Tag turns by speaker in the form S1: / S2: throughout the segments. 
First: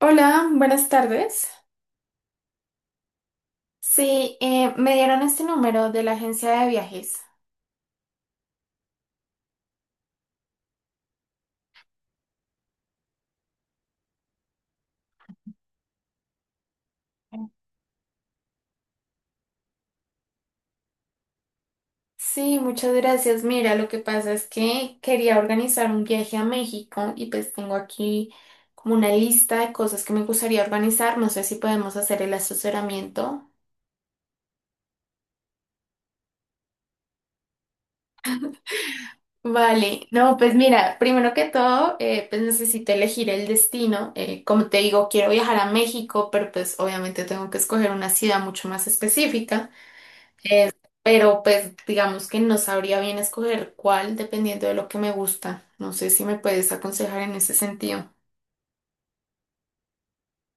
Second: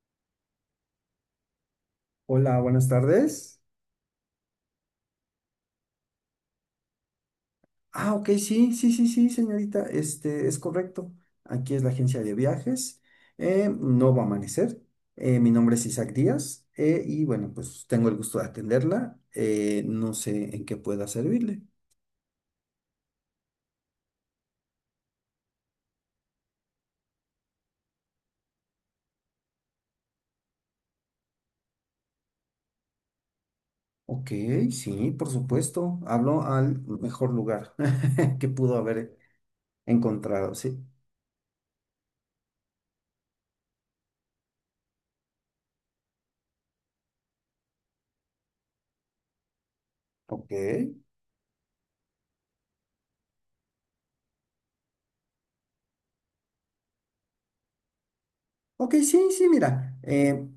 S1: Hola, buenas tardes.
S2: Hola, buenas tardes.
S1: Sí, me dieron este número de la agencia de viajes.
S2: Ah, ok, sí, sí, sí, sí, señorita, este es correcto. Aquí es la agencia de viajes. No va a amanecer. Mi nombre es Isaac Díaz, y bueno, pues tengo el gusto de atenderla. No sé en qué pueda servirle.
S1: Sí, muchas gracias. Mira, lo que pasa es que quería organizar un viaje a México y pues tengo aquí como una lista de cosas que me gustaría organizar. No sé si podemos hacer el asesoramiento.
S2: Ok, sí, por supuesto. Hablo al mejor lugar que pudo haber
S1: Vale, no,
S2: encontrado,
S1: pues
S2: sí.
S1: mira, primero que todo, pues necesito elegir el destino. Como te digo, quiero viajar a México, pero pues obviamente tengo que escoger una ciudad mucho más específica.
S2: Ok.
S1: Pero pues digamos que no sabría bien escoger cuál dependiendo de lo que me gusta. No sé si me puedes aconsejar en ese sentido.
S2: Ok, sí, sí, mira.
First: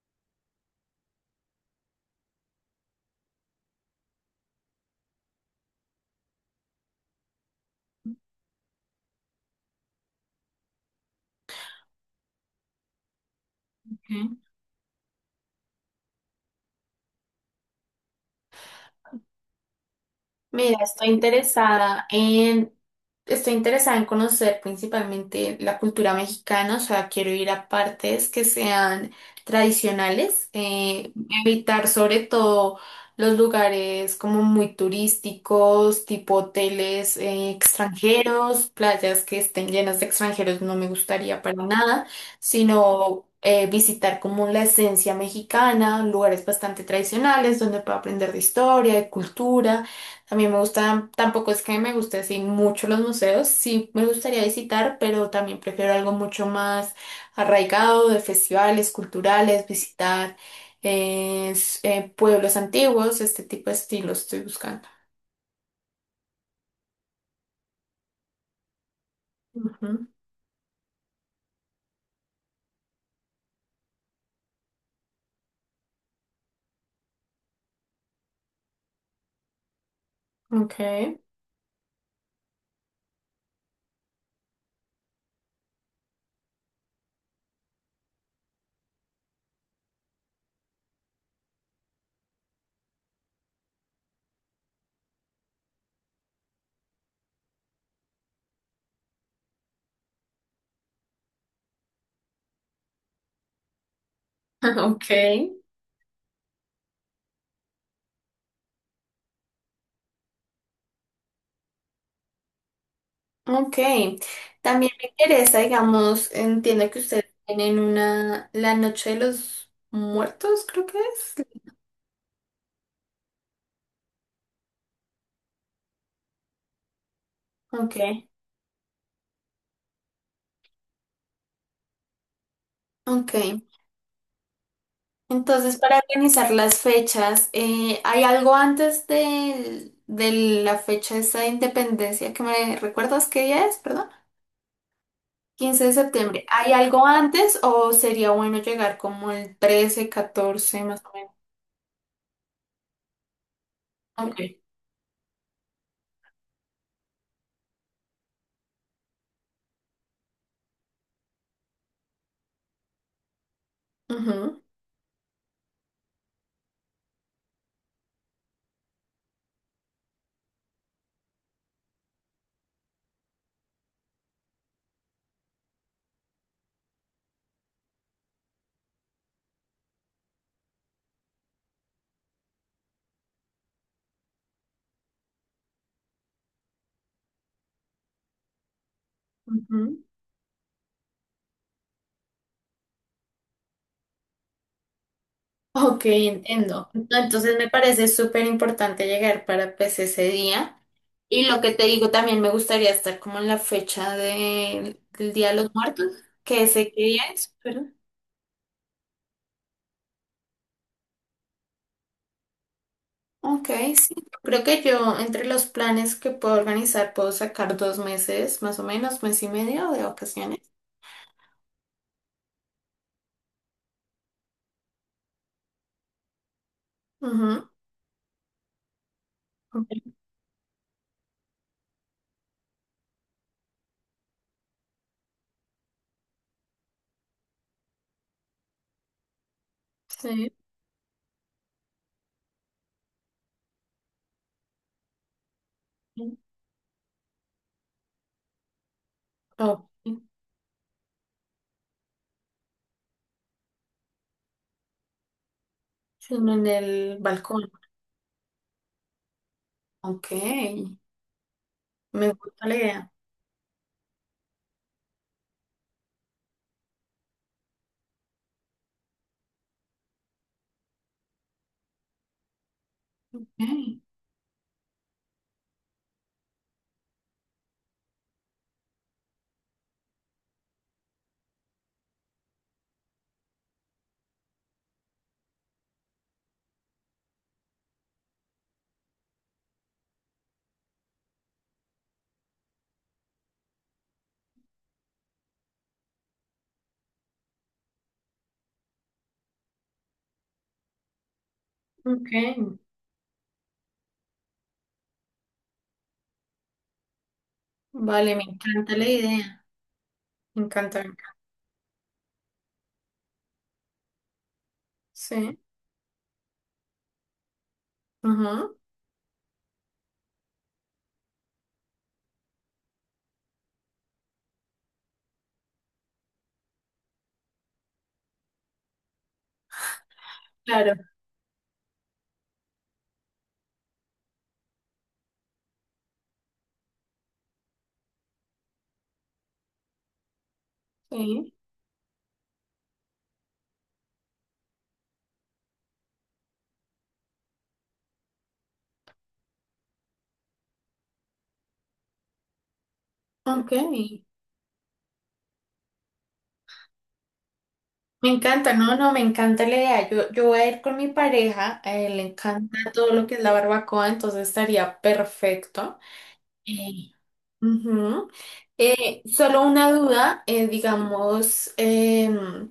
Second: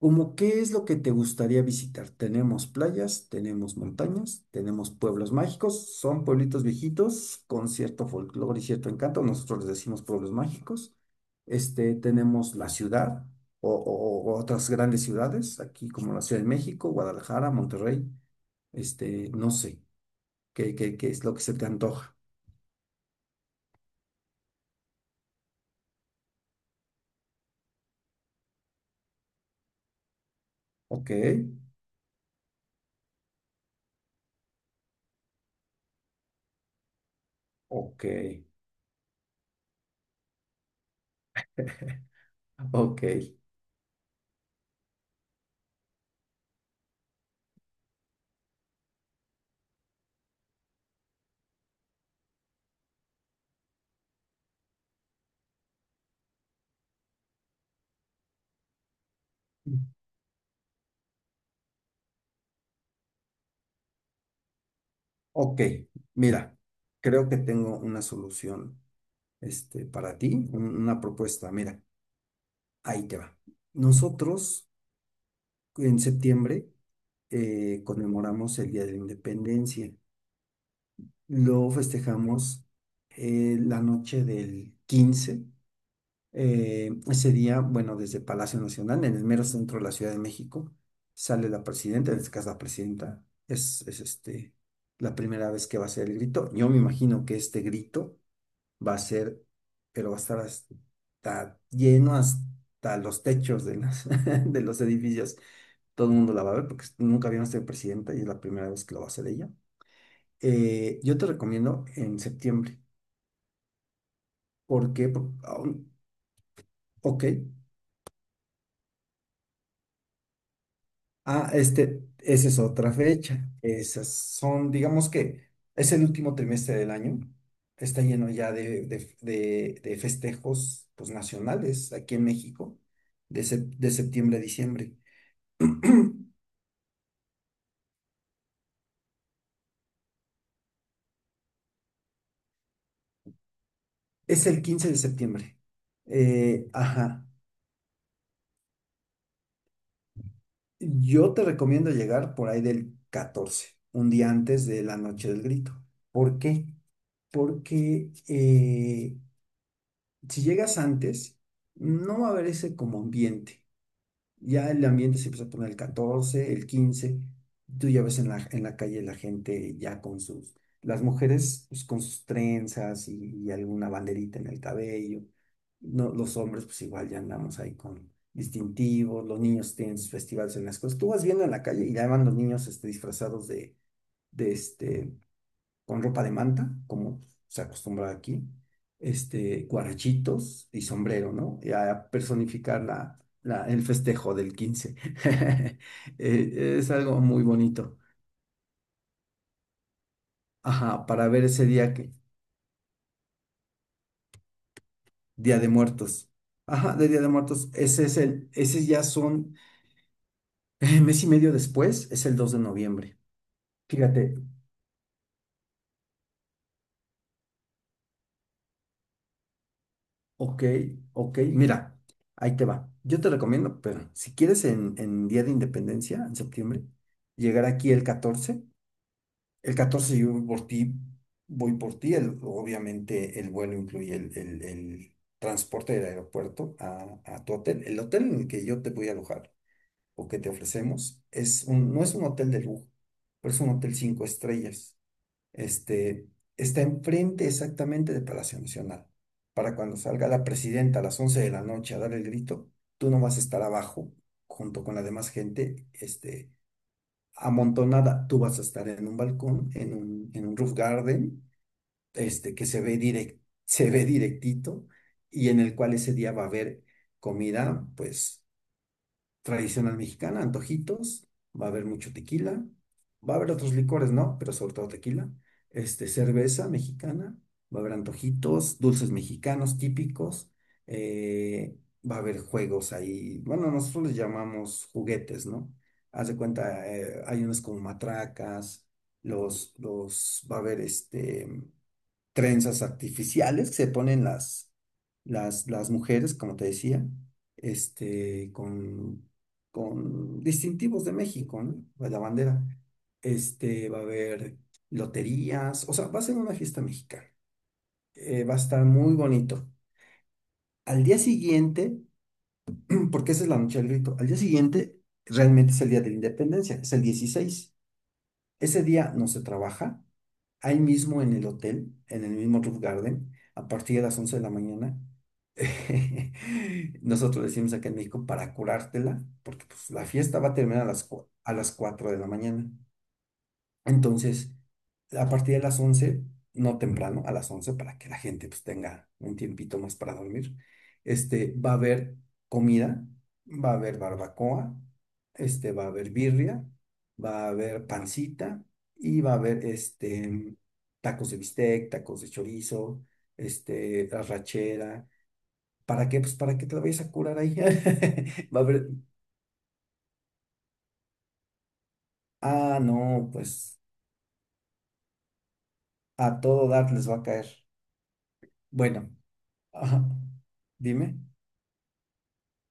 S2: ¿Cómo qué es lo que te gustaría visitar? Tenemos playas, tenemos montañas, tenemos pueblos mágicos, son pueblitos viejitos con cierto folclore y cierto encanto, nosotros les decimos pueblos mágicos. Tenemos la ciudad o otras grandes ciudades, aquí como la Ciudad de México, Guadalajara, Monterrey, no sé, qué,
S1: Mira,
S2: qué,
S1: estoy
S2: qué es lo que se te
S1: interesada
S2: antoja.
S1: en, Estoy interesada en conocer principalmente la cultura mexicana, o sea, quiero ir a partes que sean tradicionales,
S2: Ok,
S1: evitar sobre todo los lugares como muy turísticos, tipo hoteles,
S2: ok,
S1: extranjeros, playas que estén llenas de extranjeros, no me gustaría para nada,
S2: ok,
S1: sino visitar como la esencia mexicana, lugares bastante tradicionales donde pueda aprender de historia, de cultura. A mí me gustan, tampoco es que me guste así mucho los museos, sí me gustaría visitar, pero también prefiero algo mucho más arraigado de festivales culturales, visitar pueblos antiguos, este tipo de estilo estoy buscando.
S2: ok, mira, creo que tengo una solución,
S1: Ujú.
S2: para ti una propuesta. Mira, ahí te va. Nosotros en septiembre conmemoramos el Día de la Independencia.
S1: Ok,
S2: Lo festejamos la noche del 15. Ese día, bueno, desde Palacio Nacional, en el mero centro de la Ciudad de México, sale la presidenta, en este caso la presidenta, es la primera vez que va a hacer el grito. Yo me imagino que este grito va a ser, pero va a estar hasta lleno hasta los techos de de los
S1: ok,
S2: edificios. Todo el mundo la va a ver porque nunca había sido presidenta y es la primera vez que lo va a hacer ella. Yo te recomiendo en septiembre.
S1: ok. También
S2: ¿Por
S1: me
S2: qué?
S1: interesa, digamos, entiendo que
S2: Ok.
S1: ustedes tienen una, la Noche de los Muertos, creo que es.
S2: Ah, esa es otra fecha. Esas son, digamos que es el último trimestre del año.
S1: Ok,
S2: Está lleno ya de festejos, pues, nacionales aquí en México,
S1: ok.
S2: de septiembre a diciembre.
S1: Entonces, para organizar las fechas, ¿hay algo antes de la fecha esa de independencia que me recuerdas qué día es? Perdón.
S2: Es el 15 de septiembre.
S1: 15 de septiembre. ¿Hay algo
S2: Ajá.
S1: antes o sería bueno llegar como el 13, 14 más o menos?
S2: Yo te recomiendo llegar por ahí del 14, un día
S1: Ok.
S2: antes de la noche del grito. ¿Por qué? Porque si llegas antes, no va a haber ese como ambiente.
S1: Ujú,
S2: Ya el ambiente se empezó a poner el 14, el 15. Tú ya ves en la calle la gente ya las mujeres, pues, con sus trenzas y alguna banderita en el cabello. No, los hombres pues igual ya andamos ahí con distintivos, los niños tienen sus festivales en las cosas. Tú vas viendo en la calle y ya van los niños, disfrazados de, este, con ropa de manta, como se acostumbra aquí,
S1: ujú.
S2: guarachitos y sombrero, ¿no? Y a personificar el festejo del 15.
S1: Ok, entiendo.
S2: Es algo muy
S1: Entonces me
S2: bonito.
S1: parece súper importante llegar para pues ese día.
S2: Ajá, para ver
S1: Y lo
S2: ese
S1: que te
S2: día
S1: digo
S2: que,
S1: también me gustaría estar como en la fecha del Día de
S2: Día de
S1: los Muertos,
S2: Muertos.
S1: que sé
S2: Ajá,
S1: qué
S2: de Día
S1: día
S2: de
S1: es.
S2: Muertos, ese ya son, mes y medio después, es el 2 de noviembre.
S1: Ok, sí.
S2: Fíjate.
S1: Creo que yo entre los planes que puedo organizar puedo sacar dos meses, más o menos, mes y medio de vacaciones.
S2: Ok, ok, mira, ahí te va. Yo te recomiendo, pero si quieres en, Día de Independencia, en septiembre, llegar
S1: Ujú.
S2: aquí el 14. El
S1: Ok.
S2: 14 yo voy por ti, voy por ti. Obviamente el vuelo incluye el transporte del aeropuerto a tu hotel. El hotel en el que yo te voy a alojar o que te
S1: Sí.
S2: ofrecemos no es un hotel de lujo, pero es un hotel cinco estrellas. este, Está enfrente exactamente de Palacio Nacional. Para
S1: Ok.
S2: cuando salga la presidenta a las 11 de la noche a dar el grito, tú no vas a estar abajo junto con la demás gente,
S1: Sino en el balcón.
S2: amontonada. Tú vas a estar en un balcón, en
S1: Ok.
S2: un, en un roof garden,
S1: Me gusta
S2: que
S1: la
S2: se ve
S1: idea.
S2: direct, se ve directito, y en el cual ese día va a haber comida, pues, tradicional mexicana, antojitos, va a haber mucho tequila, va a haber otros
S1: Ok.
S2: licores, ¿no? Pero sobre todo tequila, cerveza mexicana, va a haber antojitos, dulces mexicanos típicos, eh, va a haber juegos ahí, bueno, nosotros les llamamos juguetes, ¿no? Haz de cuenta, hay unos como matracas, va a haber, trenzas artificiales que se ponen las mujeres, como te decía, este, con, con distintivos de México, ¿no? La bandera.
S1: Ok.
S2: Va a haber loterías, o sea, va a ser una fiesta mexicana.
S1: Vale, me
S2: Va a estar
S1: encanta la
S2: muy
S1: idea.
S2: bonito.
S1: Me encanta.
S2: Al día siguiente, porque esa es la noche del grito, al día siguiente
S1: Sí.
S2: realmente es el día de la independencia, es el 16.
S1: Ujú.
S2: Ese día no se trabaja, ahí mismo en el hotel, en el mismo Roof Garden, a partir de las 11 de la mañana. Nosotros decimos acá en México para curártela, porque, pues, la fiesta va a terminar a
S1: Claro.
S2: las, cua- a las 4 de la mañana. Entonces, a partir de las 11, no temprano, a las 11, para que la gente pues tenga un tiempito más para dormir,
S1: Sí.
S2: va a haber comida, va a haber barbacoa, va a haber birria, va a haber pancita, y va a haber, tacos de bistec, tacos de chorizo,
S1: Ok.
S2: arrachera. ¿Para qué? Pues para que te la vayas a curar ahí.
S1: Me
S2: Va a
S1: encanta,
S2: haber,
S1: no, no, me encanta la idea. Yo, voy a ir con mi pareja, a él le encanta
S2: ah,
S1: todo lo
S2: no,
S1: que es la
S2: pues
S1: barbacoa, entonces estaría perfecto.
S2: a todo dar les
S1: Eh,
S2: va a caer.
S1: ujú.
S2: Bueno.
S1: Solo una
S2: Ajá.
S1: duda,
S2: Dime.
S1: digamos,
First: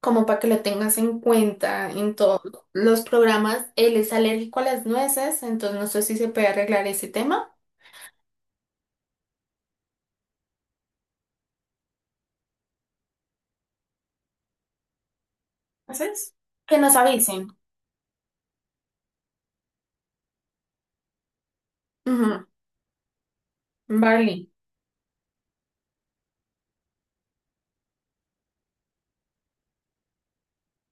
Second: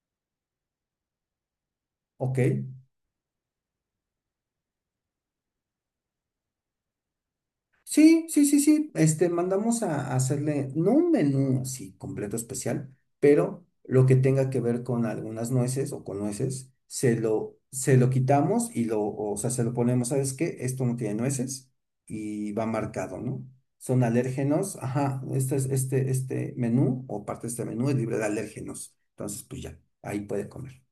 S1: como para que lo tengas en cuenta en
S2: Ok.
S1: todos los programas, él es alérgico a las nueces, entonces no sé si se puede arreglar ese tema.
S2: Sí, sí, sí, sí. Mandamos a hacerle, no un menú así completo especial, pero lo que tenga que ver con algunas nueces o con
S1: ¿Haces?
S2: nueces,
S1: Que nos
S2: se
S1: avisen.
S2: lo, se lo quitamos y lo, o sea, se lo ponemos, ¿sabes qué? Esto no tiene nueces
S1: Ujú.
S2: y va marcado, ¿no? Son
S1: Vale,
S2: alérgenos, ajá, este menú o parte de este menú es libre de alérgenos. Entonces, pues ya, ahí puede comer.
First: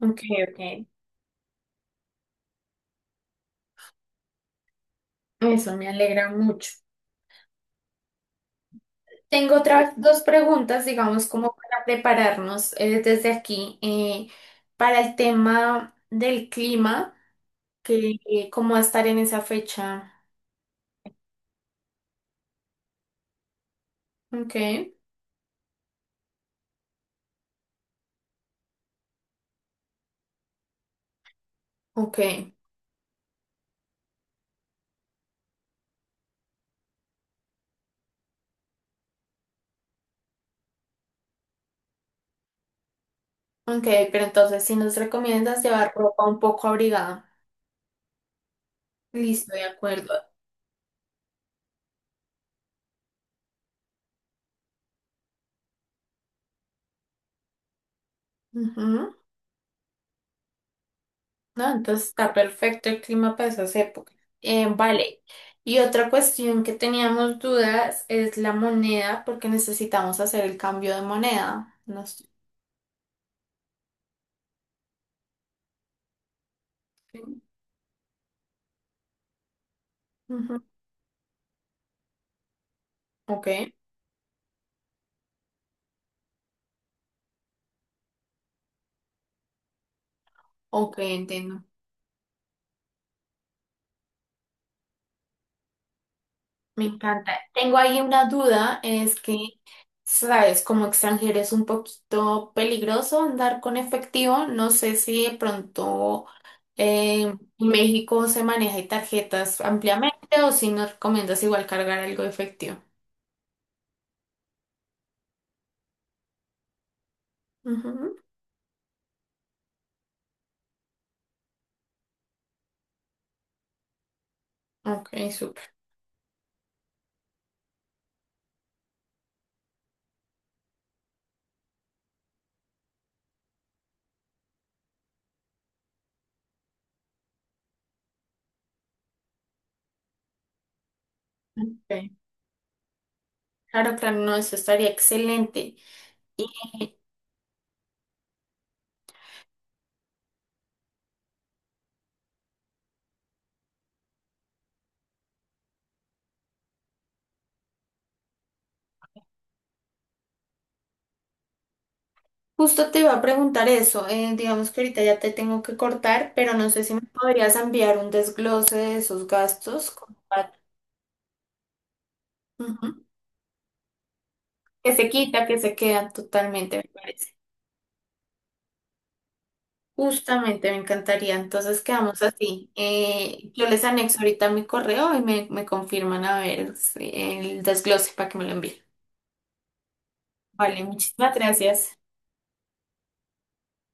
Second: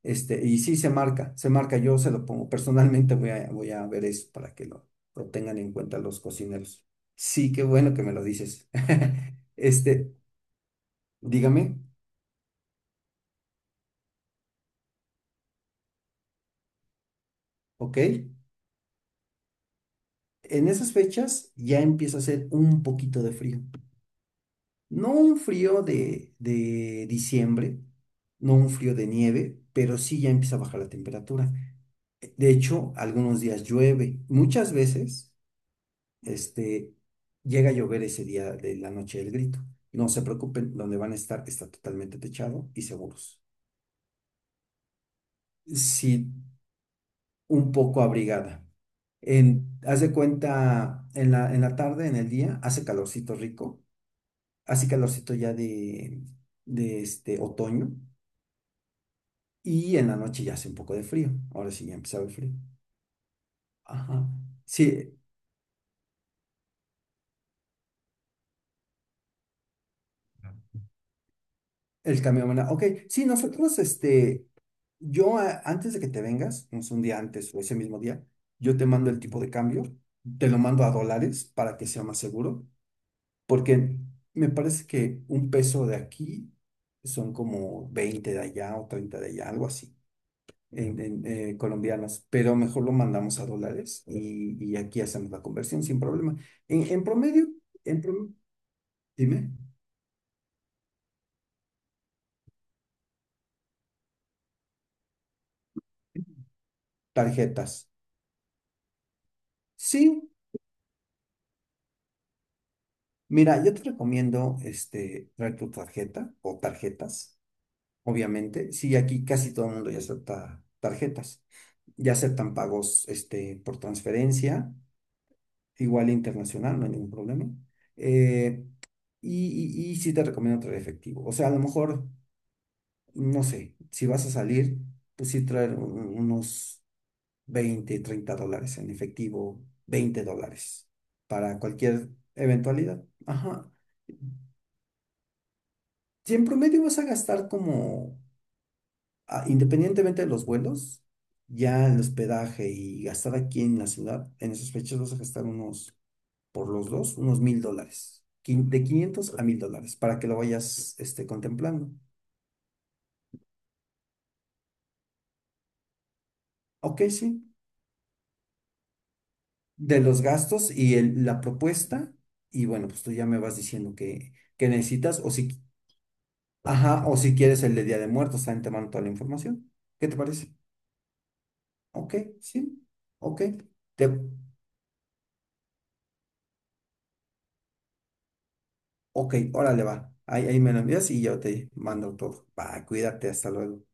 S1: ok, ok.
S2: Y sí se marca, yo se lo pongo. Personalmente voy a ver eso para que lo tengan en
S1: Eso me
S2: cuenta los
S1: alegra mucho.
S2: cocineros. Sí, qué bueno que me lo dices.
S1: Tengo otras
S2: Este,
S1: dos preguntas, digamos, como
S2: Dígame,
S1: para prepararnos desde aquí para el tema del clima,
S2: ¿ok?
S1: que cómo va a estar en esa fecha.
S2: En esas fechas ya empieza a hacer un poquito de frío.
S1: Ok,
S2: No un frío de diciembre, no un frío de nieve, pero sí ya empieza a bajar la temperatura.
S1: ok,
S2: De hecho, algunos días llueve. Muchas veces. Este, Llega a llover ese día de la noche del grito. No se preocupen, donde van a estar está totalmente techado y seguros.
S1: ok, pero entonces si nos recomiendas llevar ropa
S2: Sí,
S1: un poco abrigada.
S2: un poco abrigada.
S1: Listo, de
S2: Haz de
S1: acuerdo.
S2: cuenta, en la tarde, en el día, hace calorcito rico, hace calorcito ya de este otoño,
S1: Ujú.
S2: y en la noche ya hace un poco de frío.
S1: No,
S2: Ahora sí ya
S1: entonces
S2: empezaba el
S1: está
S2: frío.
S1: perfecto el clima para esas épocas.
S2: Ajá. Sí,
S1: Vale. Y otra cuestión que teníamos dudas es la moneda, porque necesitamos hacer el cambio de moneda. No
S2: El
S1: sé.
S2: cambio de moneda. Ok, sí, nosotros, yo antes de que te vengas, no sé, un día antes o ese mismo día, yo te mando el tipo de cambio, te lo
S1: Ujú.
S2: mando a dólares para que sea más seguro,
S1: Ok,
S2: porque me parece que un peso de aquí son como 20 de allá o 30 de allá, algo así,
S1: ok,
S2: en,
S1: entiendo.
S2: colombianos, pero mejor lo mandamos a dólares y aquí hacemos la conversión sin problema. En,
S1: Me
S2: en
S1: encanta.
S2: promedio,
S1: Tengo ahí
S2: en
S1: una
S2: promedio,
S1: duda, es que,
S2: dime,
S1: sabes, como extranjero es un poquito peligroso andar con efectivo. No sé si de pronto eh, en
S2: tarjetas.
S1: México se maneja tarjetas ampliamente
S2: Sí,
S1: o si nos recomiendas igual cargar algo de efectivo.
S2: mira, yo te recomiendo traer tu tarjeta o tarjetas,
S1: Ujú.
S2: obviamente. Sí, aquí casi todo el mundo ya acepta tarjetas. Ya aceptan pagos, por transferencia,
S1: Ok, súper.
S2: igual internacional, no hay ningún problema. Eh, y sí te recomiendo traer efectivo. O sea, a lo mejor, no sé, si vas a salir, pues sí traer unos 20, 30 dólares en efectivo, 20 dólares para cualquier
S1: Ok.
S2: eventualidad. Ajá.
S1: Claro, claro, no, eso estaría excelente.
S2: Si en promedio vas a gastar como, ah, independientemente de los vuelos, ya el hospedaje y gastar aquí en la ciudad, en esas fechas vas a gastar unos, por los dos, unos 1,000 dólares. De 500 a 1,000 dólares para que lo vayas, contemplando.
S1: Justo te iba a preguntar eso, digamos que ahorita ya te tengo que cortar, pero no sé si me
S2: Ok, sí.
S1: podrías enviar un desglose de esos gastos
S2: De
S1: como
S2: los
S1: para-
S2: gastos y la propuesta. Y
S1: Ujú.
S2: bueno, pues tú ya me vas diciendo que
S1: Que se
S2: necesitas o
S1: quita, que
S2: si,
S1: se quedan totalmente, me
S2: ajá, o
S1: parece.
S2: si quieres el de Día de Muertos, también te mando toda la información. ¿Qué te parece?
S1: Justamente me encantaría, entonces
S2: Ok,
S1: quedamos así.
S2: sí. Ok.
S1: Yo les
S2: Te,
S1: anexo ahorita mi correo y me confirman a ver si- el desglose para que me lo envíen.
S2: Ok, órale, va. Ahí me lo
S1: Vale,
S2: envías y
S1: muchísimas
S2: yo te
S1: gracias.
S2: mando todo. Va, cuídate, hasta luego.